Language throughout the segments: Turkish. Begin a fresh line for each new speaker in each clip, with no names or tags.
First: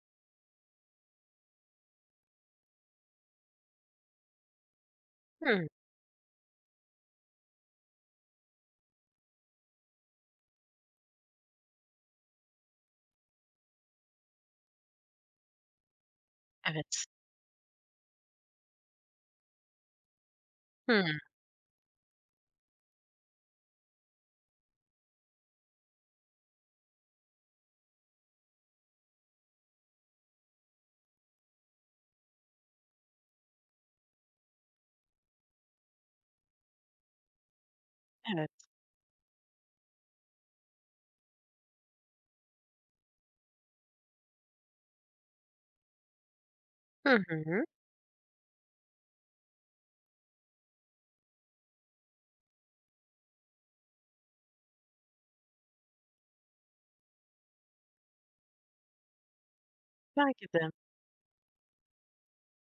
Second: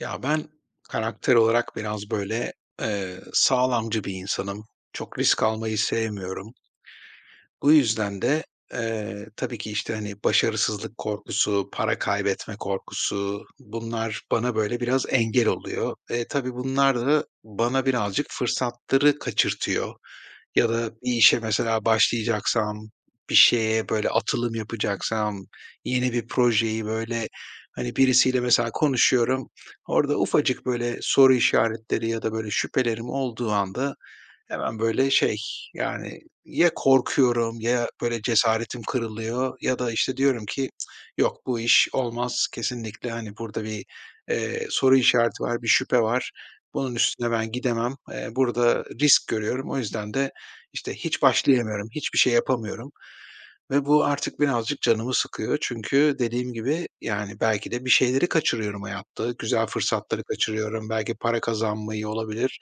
Ya, ben karakter olarak biraz, böyle, sağlamcı bir insanım. Çok risk
Hımm,
almayı sevmiyorum. Bu yüzden de, tabii ki, işte, hani, başarısızlık korkusu, para kaybetme korkusu, bunlar bana, böyle, biraz engel oluyor. Tabii bunlar
evet.
da bana birazcık fırsatları kaçırtıyor. Ya da bir
Hımm,
işe mesela başlayacaksam, bir şeye böyle atılım yapacaksam, yeni bir projeyi böyle, hani, birisiyle mesela konuşuyorum, orada ufacık böyle soru işaretleri ya da böyle şüphelerim olduğu anda hemen böyle şey, yani ya korkuyorum ya böyle
evet.
cesaretim kırılıyor ya da, işte, diyorum ki "Cık, yok, bu iş olmaz kesinlikle. Hani, burada bir, soru işareti var, bir şüphe var. Bunun
Hı
üstüne ben
hı.
gidemem. Burada risk görüyorum. O yüzden de, işte, hiç başlayamıyorum, hiçbir şey yapamıyorum." Ve bu artık birazcık canımı sıkıyor. Çünkü dediğim gibi, yani, belki de bir şeyleri kaçırıyorum hayatta. Güzel fırsatları
Belki de.
kaçırıyorum. Belki para kazanmayı olabilir.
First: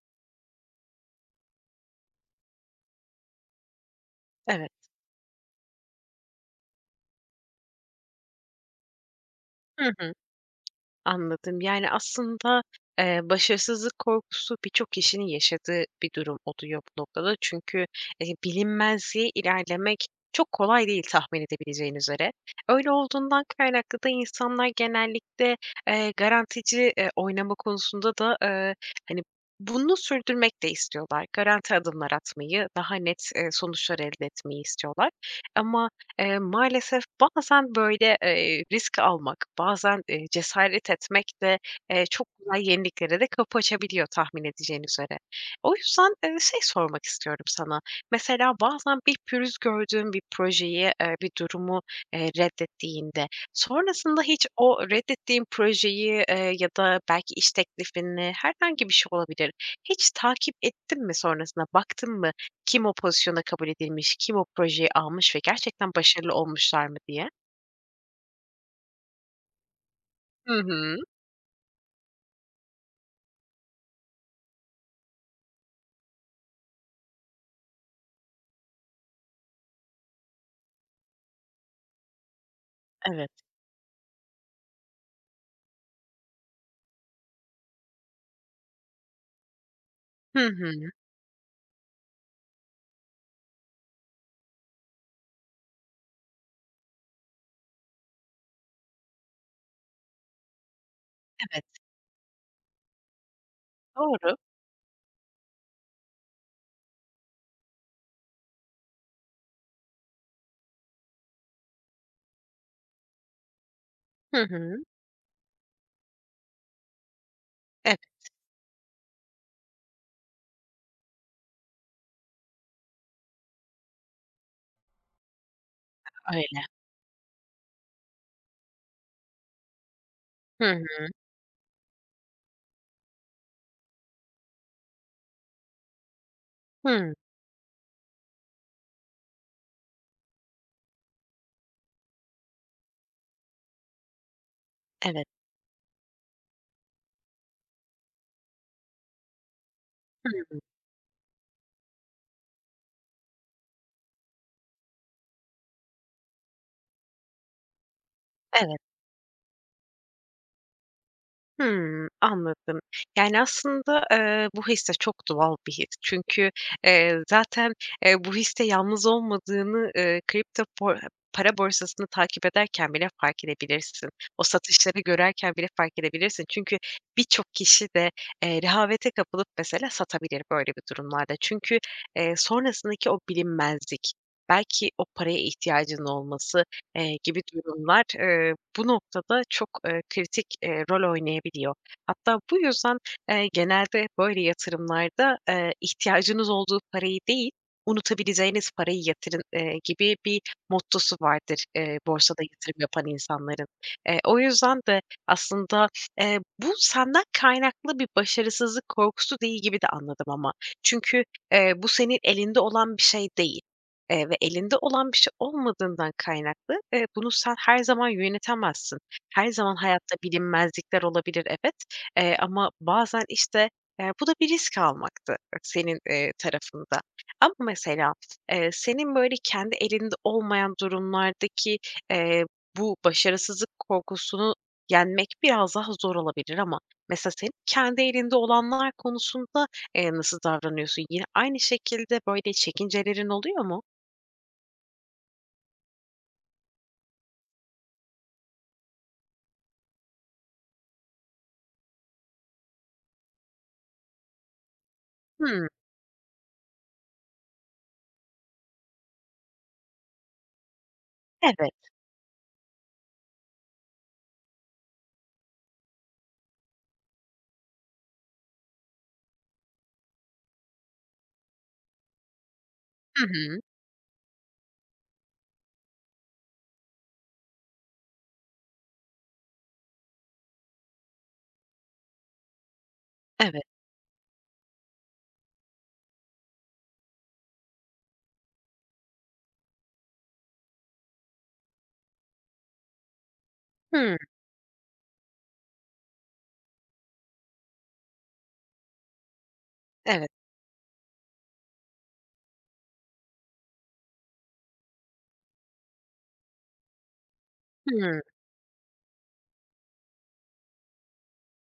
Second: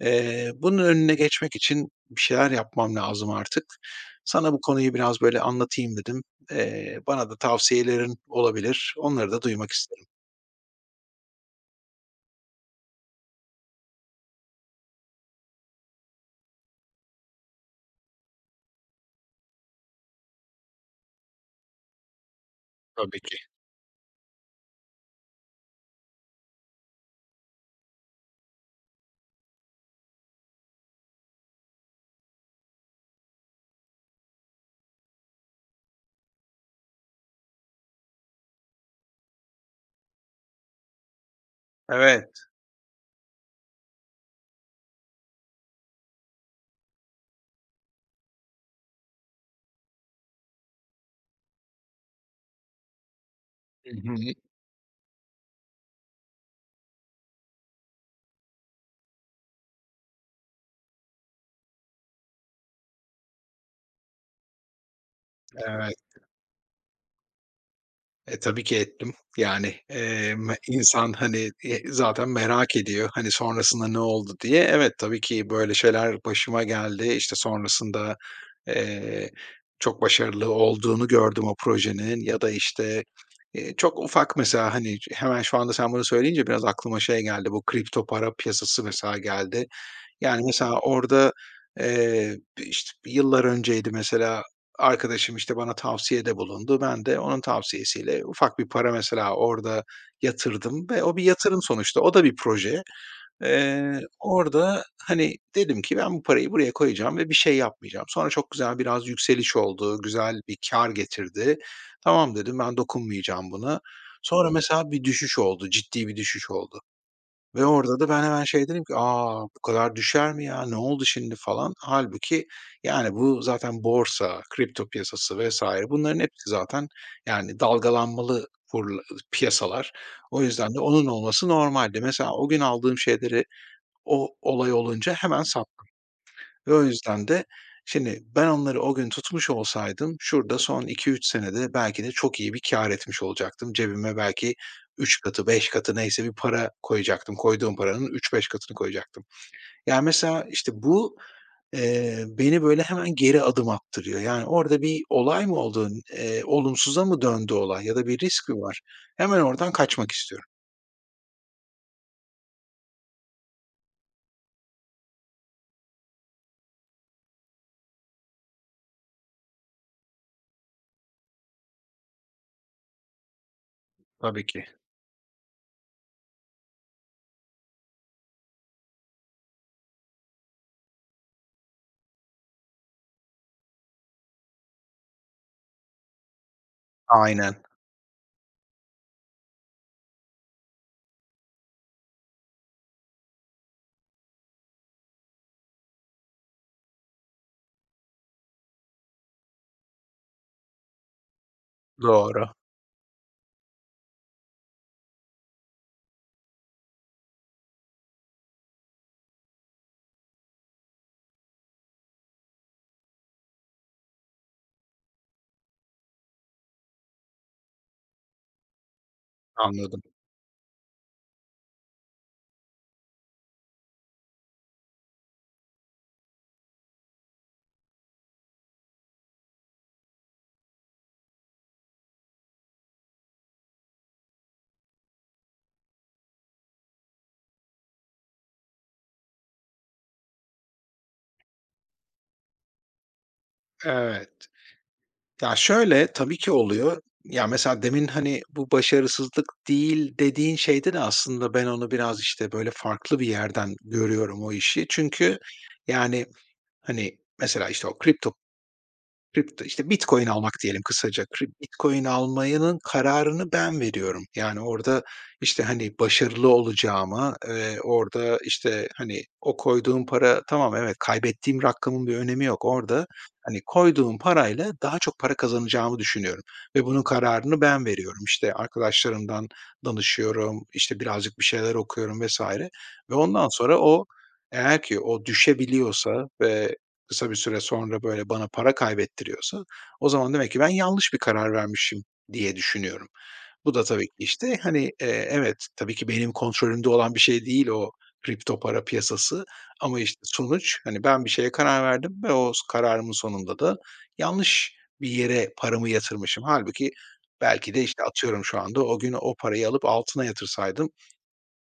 Bunun önüne geçmek için bir şeyler yapmam lazım artık. Sana bu
Evet.
konuyu biraz böyle anlatayım dedim. Bana da tavsiyelerin olabilir. Onları da duymak
Hı
isterim
hı. Anladım. Yani, aslında, başarısızlık korkusu birçok kişinin yaşadığı bir durum oluyor bu noktada. Çünkü, bilinmezliğe ilerlemek çok kolay değil tahmin edebileceğin üzere. Öyle
tabii ki.
olduğundan kaynaklı da insanlar genellikle, garantici, oynama konusunda da, hani, bunu sürdürmek de istiyorlar. Garanti adımlar atmayı, daha net, sonuçlar elde etmeyi istiyorlar. Ama maalesef bazen, böyle, risk almak, bazen, cesaret etmek de, çok
Evet.
kolay yeniliklere de kapı açabiliyor tahmin edeceğin üzere. O yüzden, şey sormak istiyorum sana. Mesela bazen bir pürüz gördüğün bir projeyi, bir durumu, reddettiğinde,
Hı hı.
sonrasında hiç o reddettiğin projeyi, ya da belki iş teklifini, herhangi bir şey olabilir, hiç takip ettin mi sonrasında, baktın mı? Kim o pozisyona kabul edilmiş, kim o projeyi almış ve gerçekten
Evet.
başarılı olmuşlar mı diye.
E, tabii ki ettim. Yani,
Hı hı.
insan, hani, zaten merak ediyor, hani, sonrasında ne oldu diye. Evet, tabii ki böyle şeyler başıma geldi. İşte, sonrasında, eee, çok başarılı olduğunu gördüm o projenin ya da, işte,
Evet.
çok ufak mesela, hani, hemen şu anda sen bunu söyleyince biraz aklıma şey geldi, bu kripto para piyasası mesela geldi.
Hı
Yani,
hı.
mesela orada, işte, yıllar önceydi mesela, arkadaşım, işte, bana tavsiyede bulundu. Ben de onun tavsiyesiyle ufak bir para mesela orada yatırdım ve o bir yatırım
Evet.
sonuçta. O da bir proje.
Doğru.
Orada, hani, dedim ki ben bu parayı buraya koyacağım ve bir şey yapmayacağım. Sonra çok güzel biraz yükseliş oldu, güzel bir kar getirdi. Tamam dedim, ben dokunmayacağım buna.
Hı
Sonra
hı.
mesela bir düşüş oldu, ciddi bir düşüş oldu. Ve
Evet,
orada da ben hemen şey dedim ki, aa bu kadar düşer mi ya? Ne oldu şimdi?" falan. Halbuki yani, bu zaten borsa, kripto piyasası vs. bunların hepsi
öyle.
zaten, yani, dalgalanmalı kurla piyasalar. O
Hı
yüzden de
hı.
onun olması normaldi. Mesela o gün aldığım şeyleri o olay olunca hemen sattım. Ve o
Hıı.
yüzden de şimdi ben onları o gün tutmuş olsaydım şurada son iki üç senede belki de çok iyi bir kâr etmiş olacaktım. Cebime belki üç
Evet.
katı, 5 katı neyse bir para koyacaktım. Koyduğum paranın üç beş katını koyacaktım. Yani mesela
Hı.
işte bu, beni böyle hemen geri adım attırıyor. Yani orada bir olay mı oldu? Olumsuza mı döndü olay ya da bir risk mi
Evet.
var? Hemen oradan kaçmak istiyorum.
Hımm, anladım. Yani, aslında, bu his de çok doğal bir his. Çünkü, zaten, bu histe yalnız olmadığını, kripto por para borsasını takip ederken bile fark edebilirsin. O
Tabii ki.
satışları görerken bile fark edebilirsin. Çünkü birçok kişi de, rehavete kapılıp mesela satabilir böyle bir durumlarda. Çünkü, sonrasındaki o bilinmezlik, belki o paraya ihtiyacının olması, gibi
Aynen.
durumlar, bu noktada çok, kritik, rol oynayabiliyor. Hatta bu yüzden, genelde böyle yatırımlarda, ihtiyacınız olduğu parayı değil, unutabileceğiniz parayı yatırın, gibi bir mottosu vardır, borsada
Doğru.
yatırım yapan insanların. O yüzden de aslında, bu senden kaynaklı bir başarısızlık korkusu değil gibi de anladım ama. Çünkü, bu senin elinde olan bir şey değil. Ve elinde olan bir şey olmadığından kaynaklı, bunu sen her zaman yönetemezsin. Her zaman
Anladım.
hayatta bilinmezlikler olabilir, evet, ama bazen, işte, bu da bir risk almaktı senin, tarafında. Ama mesela, senin, böyle, kendi elinde olmayan durumlardaki, eee, bu başarısızlık korkusunu yenmek biraz daha zor olabilir ama mesela senin kendi elinde olanlar konusunda, nasıl davranıyorsun? Yine aynı şekilde, böyle, çekincelerin oluyor mu?
Evet. Ya, şöyle, tabii ki oluyor. Ya, mesela demin, hani, bu başarısızlık değil dediğin şeyde de aslında ben onu biraz, işte, böyle, farklı bir yerden görüyorum o işi. Çünkü,
Hımm,
yani, hani, mesela, işte, o kripto, işte, bitcoin almak diyelim kısaca.
evet.
Bitcoin almanın kararını ben veriyorum. Yani orada, işte, hani, başarılı olacağıma, orada, işte, hani, o koyduğum para tamam evet, kaybettiğim rakamın bir önemi yok. Orada,
Hı hı.
hani, koyduğum parayla daha çok para kazanacağımı düşünüyorum ve bunun kararını ben veriyorum. İşte, arkadaşlarımdan danışıyorum, işte, birazcık bir şeyler okuyorum vesaire. Ve ondan
Evet.
sonra o eğer ki o düşebiliyorsa ve kısa bir süre sonra böyle bana para kaybettiriyorsa o zaman demek ki ben yanlış bir karar vermişim diye düşünüyorum. Bu da tabii ki,
Hımm,
işte, hani, evet, tabii ki benim kontrolümde olan bir şey değil o kripto para piyasası ama, işte,
evet.
sonuç, hani, ben bir şeye karar verdim ve o kararımın sonunda da yanlış bir yere paramı yatırmışım. Halbuki belki de, işte,
Hımm,
atıyorum şu anda o gün o parayı alıp altına yatırsaydım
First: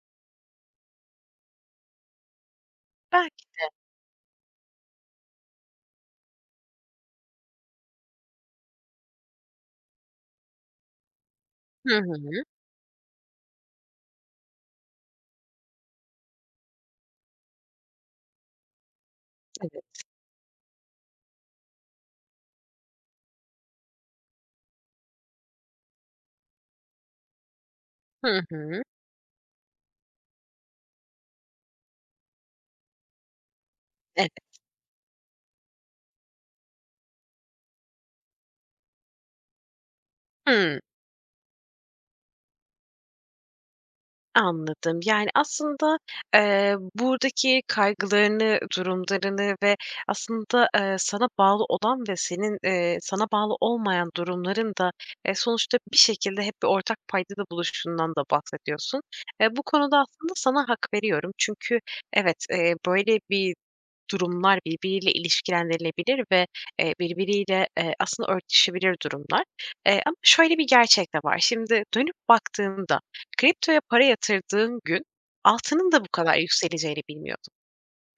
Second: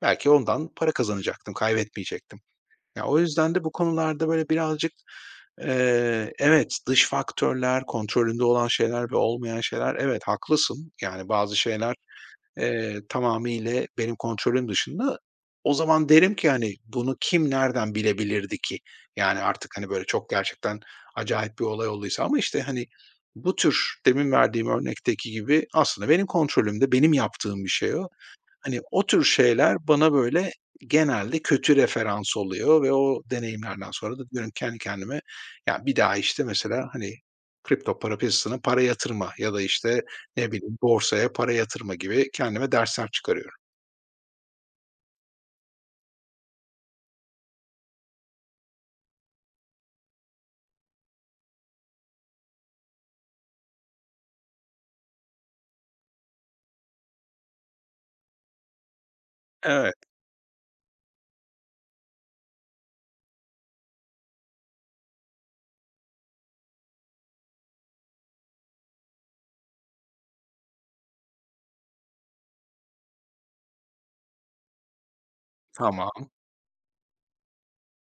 belki ondan para kazanacaktım, kaybetmeyecektim. Ya, o
belki
yüzden de
de.
bu konularda böyle birazcık evet, dış faktörler, kontrolünde olan şeyler ve olmayan şeyler. Evet, haklısın. Yani bazı şeyler,
Hı hı.
tamamıyla benim kontrolüm dışında. O zaman derim ki, hani, bunu kim nereden bilebilirdi ki? Yani artık,
Evet.
hani, böyle çok gerçekten acayip bir olay olduysa ama işte, hani, bu tür demin verdiğim örnekteki gibi aslında benim kontrolümde, benim yaptığım bir şey o.
Hı
Hani,
hı.
o tür şeyler bana, böyle, genelde kötü referans oluyor ve o deneyimlerden sonra da
Evet.
diyorum kendi kendime, ya, bir daha, işte, mesela, hani, kripto para piyasasına para yatırma ya da, işte, ne bileyim,
Hımm,
borsaya para yatırma gibi kendime dersler çıkarıyorum.
anladım. Yani, aslında, buradaki kaygılarını, durumlarını ve aslında, sana bağlı olan ve senin, sana bağlı olmayan durumların da, sonuçta bir şekilde hep bir ortak paydada buluştuğundan da bahsediyorsun. Bu
Evet,
konuda aslında sana hak veriyorum. Çünkü evet, böyle bir durumlar birbiriyle ilişkilendirilebilir ve, birbiriyle, aslında örtüşebilir durumlar. Ama şöyle bir gerçek de var. Şimdi dönüp baktığında kriptoya para yatırdığın gün altının da bu
tamam,
kadar yükseleceğini bilmiyordun.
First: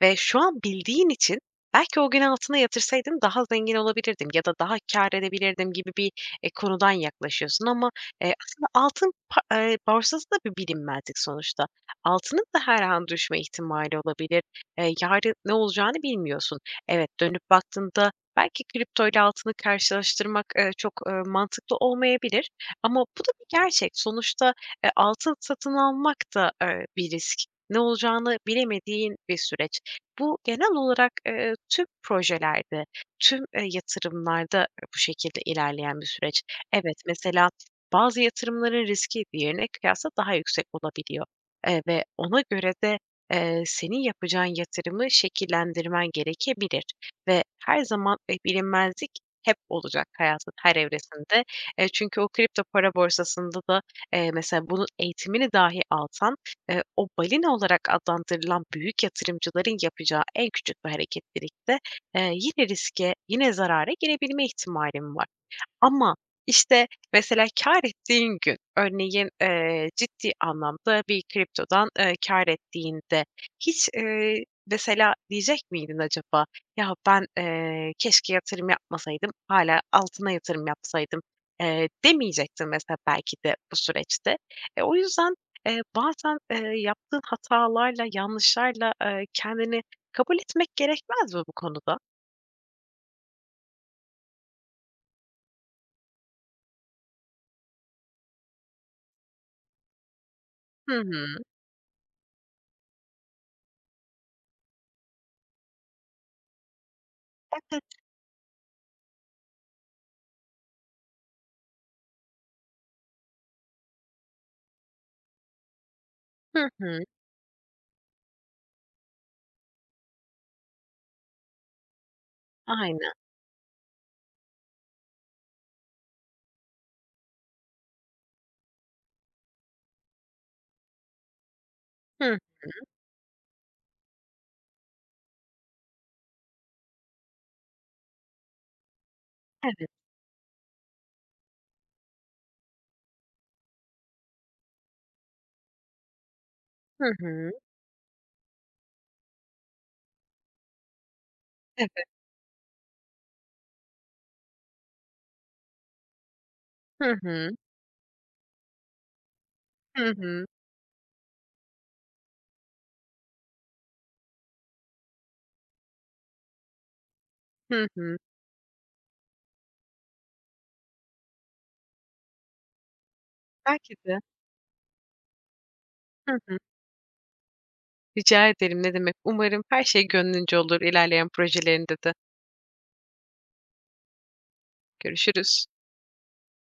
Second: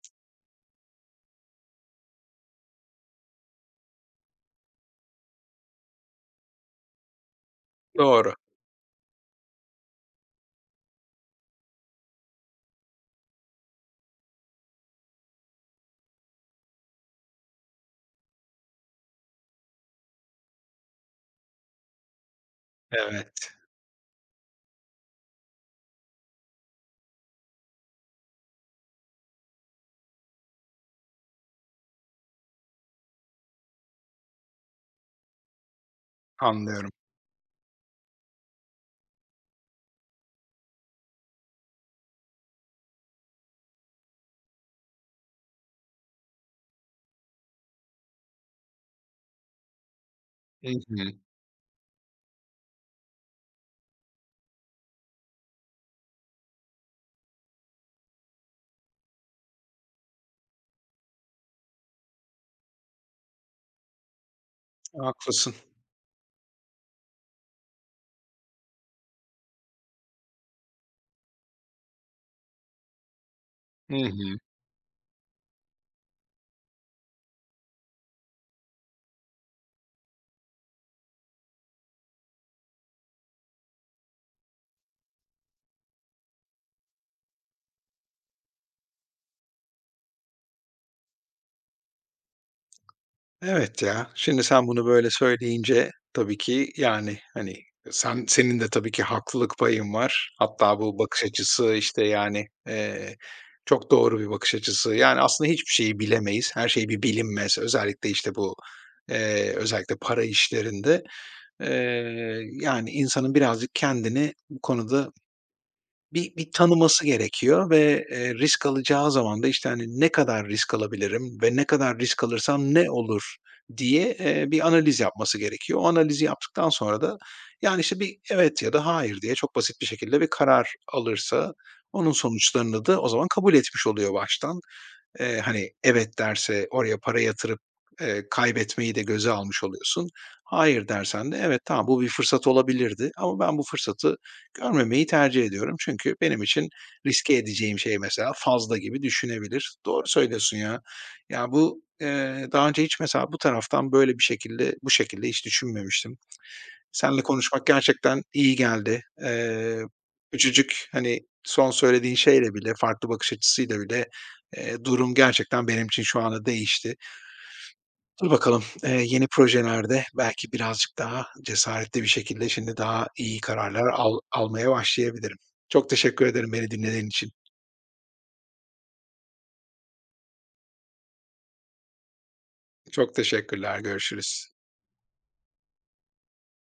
Ve şu an bildiğin için belki o gün altına yatırsaydım daha zengin olabilirdim ya da daha kâr edebilirdim gibi bir, konudan yaklaşıyorsun ama,
doğru.
aslında altın pa borsası da bir bilinmezlik sonuçta. Altının da her an düşme ihtimali olabilir. Yarın ne olacağını bilmiyorsun. Evet, dönüp baktığında belki kriptoyla altını karşılaştırmak, çok, mantıklı olmayabilir ama bu da bir
Evet,
gerçek. Sonuçta, altın satın almak da, bir risk. Ne olacağını bilemediğin bir süreç. Bu genel olarak, tüm projelerde, tüm, yatırımlarda bu şekilde ilerleyen bir süreç.
anlıyorum.
Evet, mesela bazı yatırımların riski diğerine kıyasla daha yüksek olabiliyor, ve ona göre de, senin yapacağın yatırımı şekillendirmen gerekebilir ve her zaman, bilinmezlik hep olacak hayatın
Hı
her
hı,
evresinde. Çünkü o kripto para borsasında da, mesela bunun eğitimini dahi alsan o balina olarak adlandırılan büyük yatırımcıların yapacağı en küçük bir hareketlilikte, yine riske, yine zarara girebilme ihtimalim var.
haklısın.
Ama, işte, mesela kâr ettiğin gün, örneğin, ciddi anlamda bir kriptodan, kâr ettiğinde hiç,
Hı hı.
mesela diyecek miydin acaba, "Ya, ben, keşke yatırım yapmasaydım, hala altına yatırım yapsaydım." Demeyecektin mesela belki de bu süreçte. O yüzden, bazen, yaptığın hatalarla, yanlışlarla, kendini kabul etmek gerekmez mi bu konuda?
Evet ya. Şimdi sen bunu böyle söyleyince tabii ki, yani, hani, senin de tabii ki haklılık payın var. Hatta bu
Hı
bakış
hı.
açısı, işte, yani, çok doğru bir bakış açısı. Yani, aslında hiçbir şeyi bilemeyiz. Her şey bir bilinmez.
Evet.
Özellikle, işte, bu, özellikle para işlerinde, yani, insanın birazcık kendini bu konuda bir
Hı hı.
tanıması gerekiyor ve, risk alacağı zaman da, işte, hani, ne kadar risk alabilirim ve ne kadar risk alırsam ne
Aynen.
olur diye, bir analiz yapması gerekiyor. O analizi yaptıktan sonra da, yani, işte, bir evet ya da hayır diye çok basit bir şekilde bir karar alırsa onun
Hı.
sonuçlarını da o zaman kabul etmiş oluyor baştan. Hani, evet derse oraya para yatırıp, kaybetmeyi de göze almış oluyorsun. Hayır dersen de evet, tamam, bu bir fırsat olabilirdi ama ben bu fırsatı görmemeyi tercih ediyorum. Çünkü benim için
Hı
riske
hı.
edeceğim şey mesela fazla gibi düşünebilir. Doğru söylüyorsun ya. Ya, bu,
Evet.
daha önce hiç mesela bu taraftan böyle bir şekilde bu şekilde hiç düşünmemiştim.
Hı
Seninle
hı.
konuşmak gerçekten iyi geldi.
Hı hı.
Küçücük, hani, son söylediğin şeyle bile, farklı bakış açısıyla bile, durum gerçekten benim için şu anda değişti.
Hı hı.
Dur bakalım, yeni projelerde belki birazcık daha cesaretli bir şekilde şimdi daha iyi kararlar
Belki de.
almaya başlayabilirim. Çok teşekkür
Hı
ederim
hı.
beni dinlediğin için.
Rica ederim, ne demek. Umarım her şey gönlünce olur ilerleyen projelerinde de.
Çok teşekkürler, görüşürüz.
Görüşürüz.